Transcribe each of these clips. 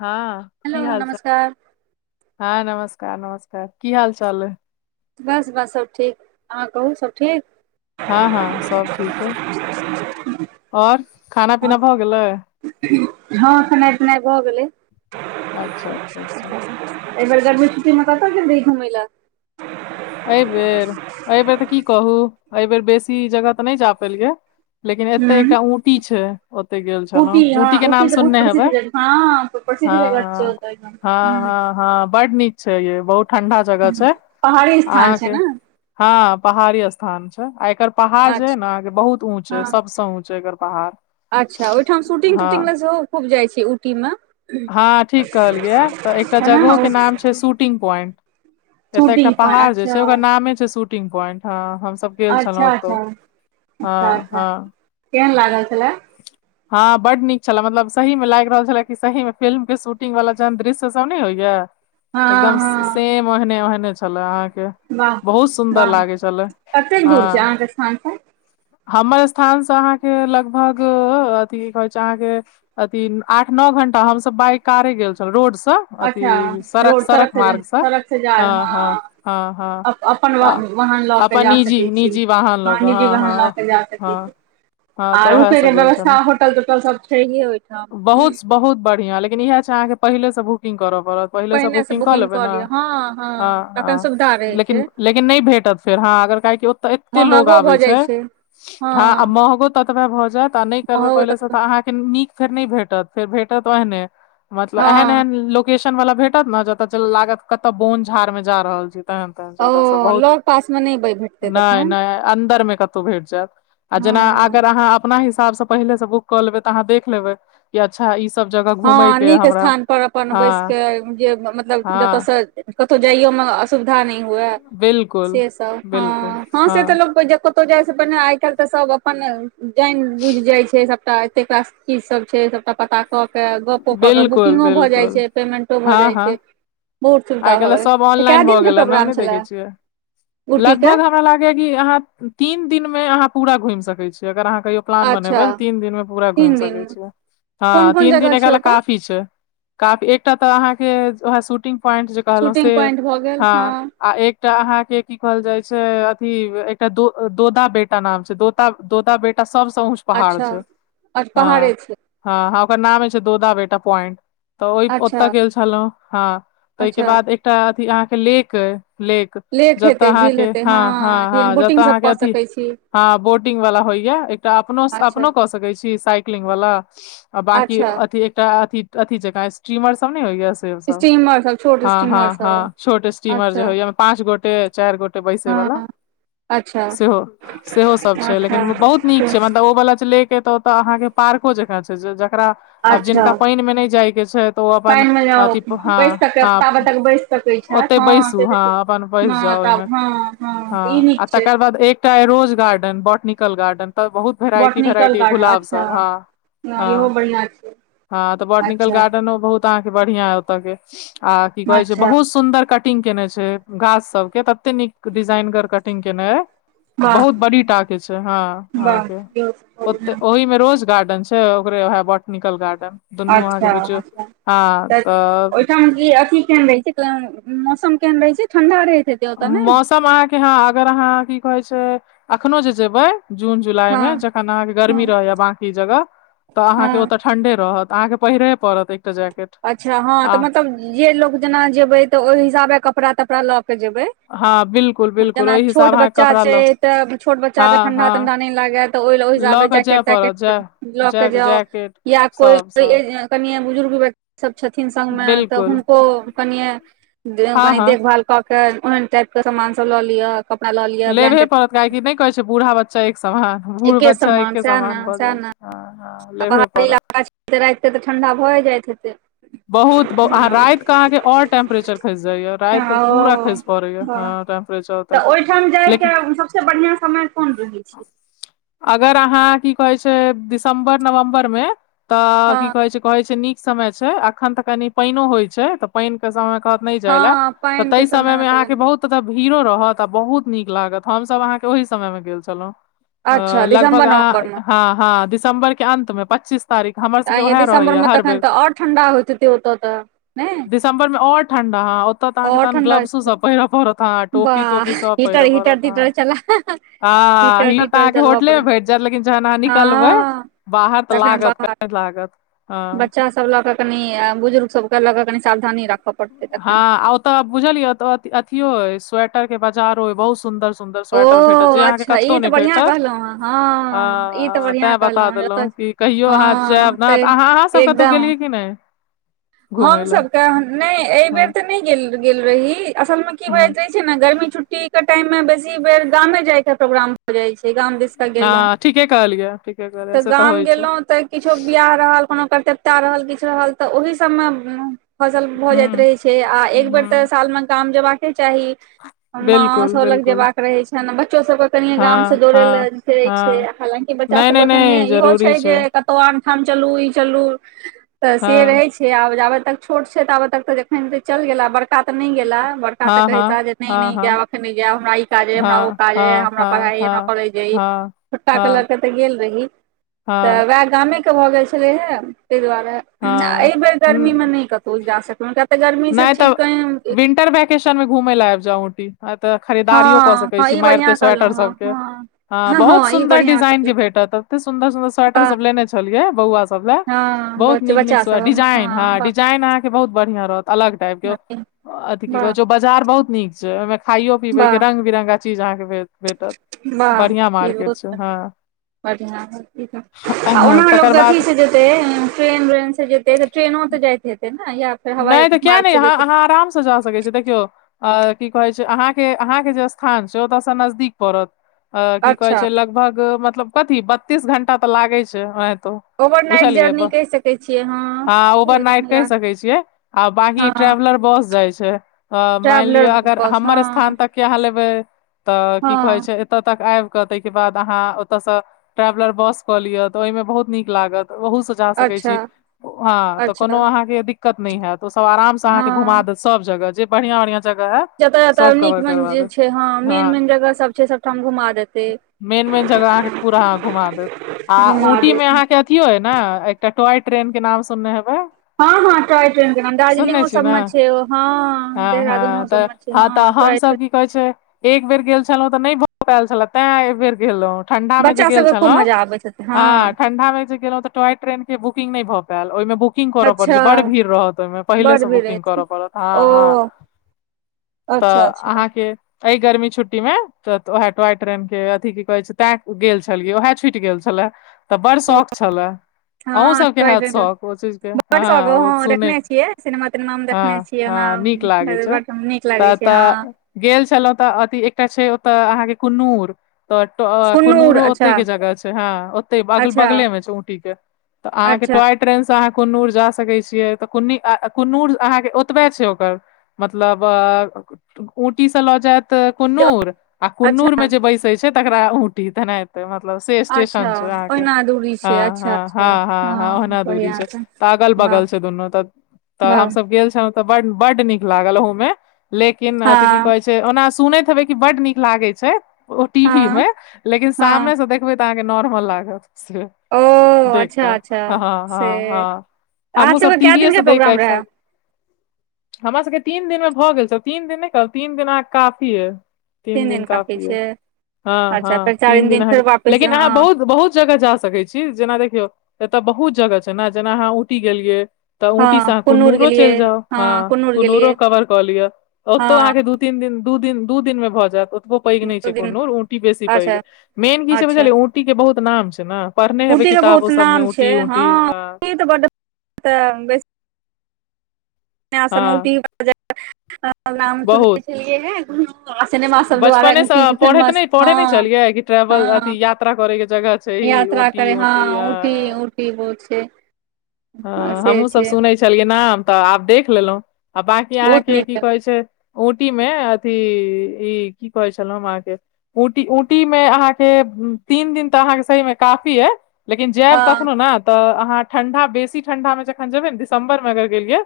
हँ हेलो की हाल चाल नमस्कार हँ नमस्कार नमस्कार की हाल चाल बस बस सब ठीक अहाँ कहू सब ठीक हँ हँ सब ठीक हइ आओर खाना पीना भऽ गेलै हँ खेनाइ पिनाइ भऽ गेलै अच्छा अच्छा अच्छा एहि बेर गर्मी छुटी मे कतऽ गेल रही घुमैला एहिबेर एहिबेर तऽ की कहू एहिबेर बेसी जगह तऽ नहि जा पलिये लेकिन एते हूँ एकटा ऊटी छै ओते गेल छलहुँ हँ ऊटी के नाम तऽ बहुत सुनने प्रसिद्ध हेबे जगह हँ हँ प्रसिद्ध जगह छै हँ ओतऽ एकदम हँ हूँ हँ हँ बड नीक छै य बहुत ठंडा जगह छै पहाड़ी स्थान छै अहाँके ने हँ पहाड़ी स्थान छै आ एकर पहाड़ जे है अच्छा नेके बहुत ऊंच है हँ सबस ऊँच है एकर पहाड़ अच्छा ओहिठाम शूटिंग हँ तूटिंग लग सेहो खूब जाइ छै उटी मे हँ ठीक कहलियै तऽ एकटा है ने जगहोे ओ नाम छै शूटिंग पॉइंट एतय एकटा शूटिंग पर पहाड़ जे अच्छा छै ओकर नामे छै शूटिंग पॉइंट ह हमसभ गेल छलहुँ अच्छा ओतौ अच्छा हँ अच्छा अच्छा हँ केहन लागल छलै [inaudible] हँ बड नीक छले मतलब सही मे लागि रहल छलै कि सही मे फिल्म के शूटिंग वालला जहन दृश्य सब नहि होइया हँ एकदम हँ सेम ओहने ओहने छलए अहाँके वाह बहुत सुन्दर वाह लागै छलै कतेक हँ दूर छै अहाँके स्थान से हमर स्थान से अहाँके लग लगभग अथी कि कहै छै अहांके आठ नओ घंटा हम बाइक कारे गेल छल रोडसँ अच्छा अथि सड़क रोड सड़क से जा मार्गसँ सड़क से जा हँ हँ हँ हँ अप, अपन वा- त वाहन लऽ के अपन जा निजी सकै छी निजी वाहन लऽकऽ निजी हँ वाहन लऽ हँ के जा हँ सकै छी हँ आ तऽ रुकई उएहसँ के गेल व्यवस्था छलहुँ होटल तोटल सब छै ह होइ बहुत बहुत बढ़ियां लेकिन इएह छै अहाँके पहिले से बुकिंग करय पड़त पहिलेसँ पहिने से बुकिंग कऽ लेबै ने लिअ हँ हँ हँ तखन सुविधा रहै लेकिन छै लेकिन नहि भेटत फेर हँ अगर काहेक तऽ एते लोग महगो भऽ आबै जाइ छै हँ ह महगो ततबा भऽ जाय नहि करबै पहिेले स तऽ अहान निक नई भेंटत फेर भेटत ओहने मतलब हँ एहन एहन लो केशन वाला भेटत ने जतऽ लागत कतऽ बोन झाड़ में जा रहल छी तहन ओ जगह सब बहुत लग पास मे नहि भ नय नय अन्दर मे कतहु भेट जायत आ हँ जेना अगर अहाँ अपना हिसाबसँ पहिले से बुक कऽ लेब तऽ अहाँ देख लेबै अच्छा ई सब जगह घूमय हँ के नीक हमरा स्थान पर अपन बैस हँ क जे मतलब हँ जतऽसँ कतहु जाइयोमे असुविधा नय हुए बिलकुल सेसभ हँ हँ से तऽ लोक त कोयो कतौ जाइ से पहिने आइ काल्हि तऽ सब अपन जानि बुझि जाइ छै सबटा एतेक का कीसभ छै सभटा पता कऽ केऽ गपो कऽ केऽ बिलकुल बुकिंगो भऽ जाइत बिलकुल छै पेमेंटो भऽ हँ जाइ हँ छै बहुत सुविधा आइ भऽ काल्हि गेलै सब तऽ कए ऑनलाइन भऽ दिनके गेल ने प्रोग्राम नहि देखै छलय छियै लगभग हमरा लागैय कि अहाँ तीन दिन मे अहाँ पूरा घुमि सकै छीय अगर अहाँ कहियो प्लान अच्छा बनेबै तीन दिन मे पूरा घुमि तीन दिन सकै छियै कोन हँ कोन तीन दिन जगह एकरा छै लए ओतऽ काफी छै एकटा त आहा के ओहै सुटिंग प्वाइंट जे कहलौं से शूटिंग पॉइंट भऽ गेल हँ आ एकटा अहां के की कहल जाय छै अथी एकटा दो दोदा बेटा नाम छै दो तब दोदा बेटा सबसँ ऊच पहाड़ अच्छा छै आओर पहाड़े हँ छै हँ ह ओकर नाम छै दोदा बेटा पॉइंट तऽ ओ ओतय अच्छा गेल छलहुँ हँ ताहि के अच्छा बाद एकटा अथी अहाँके लेक अय लेक जतऽ हेतै झील अहाँके हेतै हँ हँ हँ झील बोटिंग जतऽ सब अहाँके कऽ अथी सकै छी हँ बोटिंग वाला होइया एकटा अपनो अच्छा अपनो क सकै छी साइक क्लिंगवला आ बाकी अच्छा अथी, एकटा अथी जे स्ट्रीमर सभ ने होइय। सभ स्टीमर सब छोट हँ, स्टीमर हँ, सब हँ, छोटे स्टीमर जे अच्छा होइय, ओहिमे पाँच गोटे। चारि गोटे बैसऽ वला हँ अच्छा सेहो सेहो सभ छै, अच्छा मुदा बहुत नीक तो- छै, मतलब ओ वला लऽ के तऽ। तऽ अहाँके पार्को जेका छै, जकरा। आब अच्छा जिनका पाइनमे नहि जाइके छै, तऽ ओ अपन पानि मे अछि बैस हँ, सक हँ। ताबे तक बैस सकै ओते छथि बैसू, से तऽ ठीक। हँ, अपन बैस हँ जाउ ओहिमे तब हँ तऽ ई हँ, आ नीक छै तकर बाद एकटा। रोज गार्डन, बॉटनिकल गार्डन तऽ बहुत भेरायटी बोटनिकल भेरायटी गार्डन गुलाब अच्छा सभ हँ। इहो हँ बढ़िया छै हँ, तऽ बॉटनिकल अच्छा गार्डनहुँ बहुत। तऽ अहाँकेँ बढ़िया ओतऽ के आ की कहै छै, अच्छा बहुत सुन्दर कटिंग। कटिंग केने छै घास सभके, तते नीक डिजाइनगर कटिंग केने छै। वाह बहुत बड़का टा छै हँ, वाह इहो सब बहुत अहाँकेँ बढ़िआँ। ओहि में रोज गार्डन छै। ओकरे ओ बॉटेनिकल गार्डन। दुनू अहाँके अच्छा बुझियौ अच्छा, हँ तऽ ओहिठाम की अछि, केहन रहै छै? मतलब मौसम केहन रहै छै ठंडा रहैत। ओतऽ ने मौसम अहाँकेँ हँ, अगर अहाँ की कहै छी, अखनो जे जेबै। जून हँ जुलाईमे जखन अहाँकेँ हँ गर्मी रहै छै, बाकी जगह तऽ हँ अहाँकेँ ओतऽ। ठंढे रहत, अहाँकेँ पहिरऽ पड़त। एकटा जैकेट अच्छा हँ, आ तऽ मतलब जे लोग जेना जेबै तऽ ओहि हिसाबे कपड़ा तपड़ा लऽ के जेबै। हँ बिल्कुल बिल्कुल जेना ओहि हिसाब छोट अहाँके बच्चा कपड़ा छै, लऽ तऽ छोट बच्चाके हँ ठंढा ठंढा हँ नहि लगैत। तऽ ओ ओहि लऽ हिसाबे कऽ जाय जैकेट-वैकेट पड़त जाय लऽ के जैक जाउ, जैकेट या सब सब कोनो कनि बुजुर्ग व्यक्ति। सभ छथिन संगमे तऽ बिल्कुल हुनको कनि हँ कनि हँ देखभाल। कऽ के ओहेन टाइपके सामान सभ लऽ लिअ। कपड़ा लऽ लिअ लेबहि ब्लैंकेट पड़त, किएक तँ कहै छै बूढ़ा बच्चा एक समान। बूढ़ बच्चा एके सएह समान ने भऽ सएह जाइ छै, हँ हँ, लेबे पड़त। एते राउत के तऽ ठंडा भऽ जाइत हेतै। बहुत बढ़िया रातिके अहाँकेँ आओर टेम्परेचर खसि जाइत छै, ह रातिके तऽ पूरा ओ खसि पड़ै वाह छै हँ। टेम्परेचर ओतऽ तऽ के ओहिठाम लेकिन जायके सभसँ बढ़ियाँ समय कोन रहै छै? तऽ [unintelligible] अगर अहाँ की कहै छी, दिसम्बर नवम्बरमे तऽ हँ की कहै छी, नीक। समय छै एखन तऽ कनि पाइनो होइ छै, तऽ पाइनक समय कहत। नहि जायला हँ तऽ पानि के तय समय मे समयमे अहाँके तखन बहुत। ओतऽ तऽ भीड़ो रहत आ बहुत नीक लागत, हमसभ अहाँके ओहि समयमे गेल छलहुँ। हँ, अच्छा लगभग दिसम्बर नवम्बर मे हँ, दिसम्बरक अन्तमे पच्चीस। तारीख हमर सभकेँ उएह रहै छै हर बेर। और ठंडा होत दिसम्बरमे आओर ठंढा हँ, ओतऽ अहाँकेँ आओर तखन ठंडा ग्लव्सो होइत सभ पहिरऽ पड़त। हँ, टोपी वाह टोपी सभ हीटर पहिरह हीटर तीटर चला हीटर तीटर अहाँकेँ, चलबऽ होटलमे पड़े भी। जा, लेकिन जखन अहाँ निकलबै हँ बाहर तऽ तखन लागत, कह लागत हँ। सभ लऽ कऽ कनि बुजुर्ग सभके लऽ कऽ सावधानी राखब। हाँ ओतऽ बुझलियै, अथियो स्वेटरक बजारो बहुत सुन्दर। सुन्दर ओ स्वेटर भेटत जे अहाँकेँ अच्छा कतौ ई तऽ नहि बढ़िआँ भेटत। कहलहुँ हँ हँ ई तऽ बढ़िआँ कहलहुँ जतऽ कहियो अहाँ जायब हँ ने तऽ अहाँ सभ कतहु गेलियै कि नहि? घुमय लए हमसभ तऽ नहि, एहि हँ बेर तऽ नहि गेल रही। असलमे की हूँ बाजू? ने, गर्मी छुट्टीक समयमे बेसी बेर गामे जायके प्रोग्राम। हो जाइ छै, गाम बस कऽ गेलहुँ हँ ठीके कहलियै ठीके कहलियै तऽ से गाम होइ छै गेलहुँ तऽ। किछु बियाह रहल, कोनो कर्तव्यता रहल, किछु रहल तऽ ओहि सभमे। फसल भऽ जाइत हूँ रहैत छै आ एक बेर तऽ हूँ सालमे गाम जयबाक चाही। माँ सभ बिल्कुल लग बिल्कुल जेबाक रहै छै ने, बच्चो सभकेँ। कनि हँ गाम सँ हँ दौड़ि-धूप कऽ फेरै छै, हँ हालाँकि बच्चा नहि नहि सभकेँ कनिए नहि ईहो जरूरी छै जे। ओ आनठाम चलू ई चलु तऽ से हँ रहै छै छै आब जाब तक छोट छै तऽ तक तऽ जखन चल गेल बरका बड़का तऽ नहि गेला बड़का तऽ हाँ, कहहिता हाँ, जे नहि हाँ, नहि हाँ, जायब अखन नहि जायब हमरा ई काज अ हमरा ओ काज अछि हाँ, हमरा हाँ, पढ़ाई हाँ, करे हाँ, हाँ, छोटका के हाँ, लक त गेल रही त हाँ, वैह गामे के भऽ गेल छलै हे ताहि दुआरे हाँ गर्मी मे हम्म, नहि कतहु जा सकलहुं किया तऽ गर्मी से ठीक कह किशन मे घूमय लए आबि जाउ औंटी तऽ हँ खरीदारियो कऽ सकैत हँ छी ई मारिते बढ़िआँ कहलहुँ स्वेटर हँ सब के हँ हाँ हँ बहुत हँ ई सुन्दर बढ़िआँ डिजाइन के कहलहुँ भेटत एते सुदर सुदर स्वेटर वाह सब लेने छलियै बौआ सब लए हँ बहुत नीक नीक बच्चा सऽ सब डिजाइन हँ हाँ वाह डिजाइन अहाँ के बहुत बढ़िया रहत अलग टाइप के अथी वाह कह बाजार बहुत नीक छै ओहि में खाइयो पीबै के वाह रंग बिरंगा चीज अहाँ के भऽ भेटत बढ़िया मार्केट छै हाँ बढ़िआ आ ओना लोक तकर के अथी बाद छै जे ट्रेन व्रेन से जेते तऽ ट्रेनो तऽ जाइत हेते ने या फेर हवाई नहि तऽ किया नहि मार्गसँ जेतै अहाँ आराम सँ जा सकैत छीयै देखियौ आ की कहै छै अहाँ के अहाँ के जे स्थान छै ओतयसँ नजदीक पड़त अऽ की कहे अच्छा छै लगभग मतलब कथी बत्तीस घंटा तऽ लागे छै अऽ तो ओवरनाइट पूछलियै जर्नी कहि सकै छियै हँ हाँ ओवरनाइट या कहि सकै छियै हाँ बाकी हँ ट्रवरर बस जाए छै हाँ माइन लिए ट्रेवलर अगर बस हँ हमर स्थान तक केह लेबै तऽ की हँ कहै छै एतय तक आबि कऽ ताहि के बाद अहाँ ओतऽ सँ ट्रेवलर बस कऽ लियअ तऽ ओहि में बहुत नीक लागत ओहो से जा सकै अच्छा छी हाँ तऽ कोनो अच्छा अहाँ के दिक्कत नै हैत ओ सब आराम से घुमा हँ देत जब सब जगह जे बढ़ियां बढ़ियां जगह है जतय जतय नीक छै हँ मेन मेन जगह सब छै सबठाम घुमा देतै मेन मेन जगह अहाँ के पूरा घुमा देब आ घुमा ऊटी मे देत अहाँ के केियो ह ने एकटा टॉय ट्रेन के नाम सुनने हेबे हाँ हाँ टॉय ट्रेन के नाम दार्जलिंगो छियै सब ने मे छै हाँ हँ देहरादूनो सब में हाँ टाॅय ट्रेन कहे छै एक बेर गेल छलौं तऽ नहि भऽ पायल छले तें एक बेर गेलहुं ठंडा में जे बच्चा गेल सबके खूब छलहु मजा आबैत हेतै हँ ठंडा में जे गेलौ त टाॅय ट्रेन के बुकिंग नहि भऽ पैल ओहि में बुकिंग करऽ पड़ अच्छा छै बड़ भीड़ रहत ओहि में पहिले बड से भीड़ बुकिंग अछि करऽ पड़त हाँ ओ हाँ तऽ अच्छा अच्छा अहाँके एहि गर्मी छुट्टी में तऽ उह टॉय ट्रेन के अथी की कहे छै तैं गेल छलियै उएहे छूटि गेल छले तऽ बड़ शौक छलए अहो हँ सबके ट्राइ हत बड शौक ओ चीज के शौक हँ हँ सुने देखने छियै सिनेमा तिनेमा मे देखने छियै ओना ह नीक लागै छै बड नीक लागै तऽ छै हँ तऽ गेल छलहुँ तऽ अथि एकटा छै ओतय अहाँके कुन्नूर तऽ कुन्नूर कनूरो ओते अच्छा के जगह छै हँ ओते अगल अच्छा बगले मे छै ऊटी के तऽ अहाँके अच्छा टॉय ट्रेन से अह कोनूर जा सकैत छी कुनी कुनुर अहाँ के ओतबे छै ओकर मतलब ऊंटीसँ लऽ जायत कुन्नूुर आ कुन्नुरमे अच्छा जे बैसैत छै तकरा ऊंटी तेना मतलब से अच्छा स्टेशन छै अहाँ के ओहिना दूरी छै हँ अच्छा ह अच्छा हँ हँ हँ ओहना दूरी बढ़िआँ छै तऽ अगल वाह बगल छै दुनू तऽ तऽ वाह हमसभ गेल छलहुँ तऽ ब बड्ड नीक लागल ओह मे लेकिन अथि की हँ कहे छै ओना सुनैत हेबै क बड्ड नीक लागै छै ओ टीवी हँ मे लेकिन हँ सामने से देखबै तऽ अहाँ के नॉर्मल लागत से ओ देख अच्छा क अच्छा हँ हँ से हँ अहाँ हमहुँ सब सबके कए टीवीए दिनके से देख क प्रोग्राम एक रहै साइड हमरा सबके तीन दिन मे भऽ गेल छ तीन दिन नहि कह तीन दिन अह काफी है तीन दिन काफी यै हँ अच्छा हँ फेर तीन चारिम दिन अहाँ फेर के वापिस लेकिन अहाँ हँ बहुत बहुत जगह जा सकै छी छी जेना देखियौ एतऽ बहुत जगह छै ने जेना अहाँ ऊटी गेलियै तऽ ऊंटी से हँ अहाँ कुन्नूर कुन्नूरो चलि गेलियै जाउ हँ ह कुन्नूर गेलियै कन्नूरो कवर कऽ लियअ हँ ओतो अहा के दू तीन दिन दू दिन दू दिन मे भऽ जायत ओतबो पैघ नहि दू छै दिन कोनो ऊंटी बेसी पैघ अच्छा मेन की छै अच्छा बुझलियै ऊंटी के बहुत नाम छै ने पढ़ने हेबै ऊटी के किताबो बहुत सबमे नाम छै ऊंटी हँ ऊंटी अ ऊटी तऽ बड्ड तऽ बेस [unintelligible] हँ बहुत सिनेमा सब दुरा बचपनेसँ पढ़ैत फेमस नहि पढ़ै नहि हँ छलियै कि ट्रेवल हँ अथी यात्रा करयके जगह छै ई यात्रा ऊँटी करै हँ ऊँटी उटी हँ उटी बहुत छै हँ से हमहूँसभ छै सुनै छलियै नाम तऽ आब देख लेलहुँ आ बकी बहुत अहाँके की नीक कहै छै उटी मे अथी ई की कहै छलहु हम अहाके ऊटी ऊटी मे अहाँके तीन दिन तऽ अहाँके सहीमे काफी अइ लेकिन हँ जायब कखनो ने तऽ अहाँ ठंडा बेसी ठंडा मे जखन जेबै ने दिसं्बर मे अगर गेलियै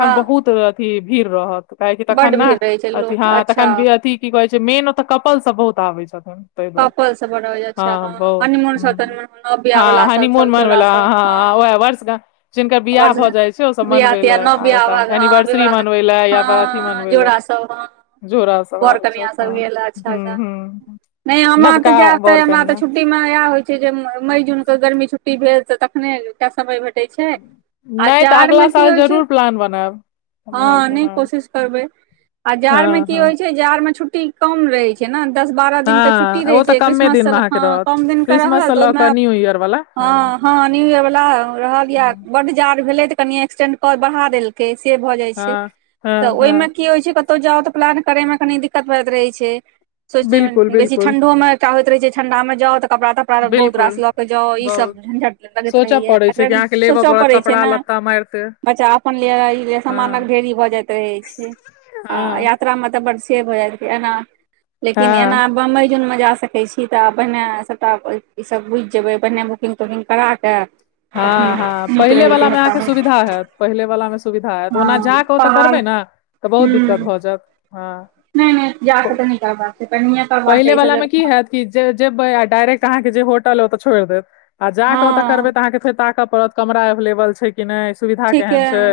हँ बहुत अथी भीड़ रहत काहेक तखन बड्ड ने भीड़ रहै छै अथि लोक हँ अच्छा तखन अथी की कहै छै मेन ओतऽ कपल सब बहुत आबै छथिन तइ दुआरे कपल सब बड़ होइ छै। अच्छा हँ बहुत हनीमून सब ह तनीमून नव बियाह हँ वाला सब हनीमून सब मनबे जोड़ा ले सब हँ [unintelligible] गा जिनकर बियाह हमर भए जाइ छै ओसभ सबके बियाह मनबय तियाह लए नव आ बियाह भाग एय हँ एनिवर्सरी मनबय लए या अथी मनबय लए सलमान जोरा सब आबे छैथ हुँ अच्छा हुँ नहि हमरा ते जायब ते हमरा ते छुट्टी मे या हो मई जून के गर्मी छुट्टी भेल तऽ तखने टा समय भेटै छै आ नहि तऽ अगला जाड़मे की साल होइ छै जरूर प्लान बनायब हँ एम्हरके नहि कोशिश करबै आ जाड़ मे हँ की हँ होइ छै बाजार में छुट्टी कम रहे छै ने दस बारह दिन के छुट्टी हँ दै ओ तऽ छै कमे दिन क्रिसमससँ अहाँके हँ रहत कम दिनके रहल क्रिसमस से तऽ लऽ ओहिमे कऽ न्यू ईयर वाला हँ हँ न्यू इयर वाला रहल या हँ बड्ड जाड़ भेले तऽ कनि एक्सटेंड कर बढ़ा देल से भऽ जाइ छै हँ हँ तऽ हँ ओइम की होई छै कहु जाउ तऽ प्लान करे मे कनी दिक्कत होइत रहे छै सोच बिल्कुल बेसी बिल्कुल मे एकटा होइत रहे छै ठंडा मे जाउ तऽ कपरा तऽ करा बहुत बिल्कुल रास लऽ कऽ जाउ ईसभ बहुत झञ्झट लगैत सोचऽ रहैए पड़ै छै कि अगर अहाँके लेबऽ सोचय पड़त पड़ैत छै कपड़ा ने लत्ता मारिते बच्चा अपन लिए समानक हँ ढेरी भऽ जाइत रहै छै हँ हँ [unintelligible] मे जा सकैत छी तऽ पहिने सभटा ई सब बुझि जेबै पहिने बुकिंग तुकिंग करा कऽ तखन हँ हँ नीक रहै छै पहिलेवलामे अहाँके सभटा सुविधा हैत पहिले वलामे सुविधा होयत ओना हँ जा कऽ ओतऽ पहाड़ करबै न तऽ बहुत दिक्कत भऽ जायत हँ नइ नइ जाकऽ तऽ नहि करबाक छै पहिनहिये करबाका पहिले छै ई वला सब मे की जगह हैत जेबै आ डायरेक्ट अहाँ के जे होटल ओत छोड़ देत आ जा क ओत करबइ हँ तऽआहाँ के ताकऽ पड़त कमरा एभलेबल छै नइ सुविधा केहन ठीके छै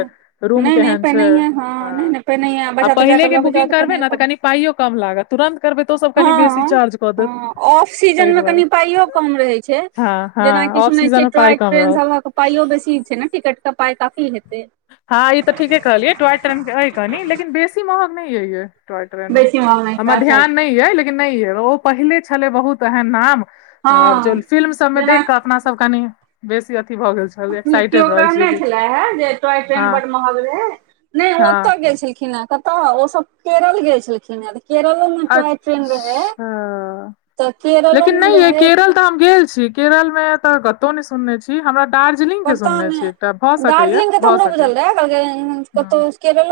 रूम नहि नहि केहन छै पहिनहिए हँ नहि हं नहि पहिनहिए आ बच्चा तच्चा पहिले कऽ के लऽ कऽ जाउ बुकिंग करबै पहिनहिए न तऽ कहबै कनि पाइयो कम लागत तुरन्त करबै तऽ ओसभ हँ कनि बेसी चार्ज कऽ देत हँ ऑफ सीजन ताहि मे दुआरे कनि पाइयो कम रहै छै हँ हँ जेनाकि ऑफ सुनै सीजन छियै मे पाइ टाॅय कम ट्रेन रहत सबहक अहां के पाइयो बेसी छै न टिकट के पाई काफी हेतै हँ ई तऽ ठीके कहलियै ट्व ट अइ कनी लेकिन बेसी महग नहि अइये टॉट्रेनो बेसी महग नहि छै हमर अच्छा ध्यान न अच्छा ये लेकिन नहि ये ओ पहिले छले बहुत एहन नाम हँ ब फिल्म सब मे जेना देख क अपना सब कनि बेसी अथी भऽ गेल छै केओ कहने छला हे जे अइ हँ ठाम बड्ड महग रहै नइ हँ ओतऽ गेल छलखिन हे कत तऽ ओ सब केरल गेल छलखिन अ केरलो मे टाॅय ट्रेन रहै अच्छा तऽ केरलो लेकिन मे नहि ये रहै केरल तऽ हम गेल छी केरल में त कतौ नै सुनने छी हमरा दार्जिलिंग के पता सुनने छी एकटा भए नहि सक दार्जिलिंगके तऽ भऽ हमरो सकय बुझल रहै कहलकै हूं कतहु केरलो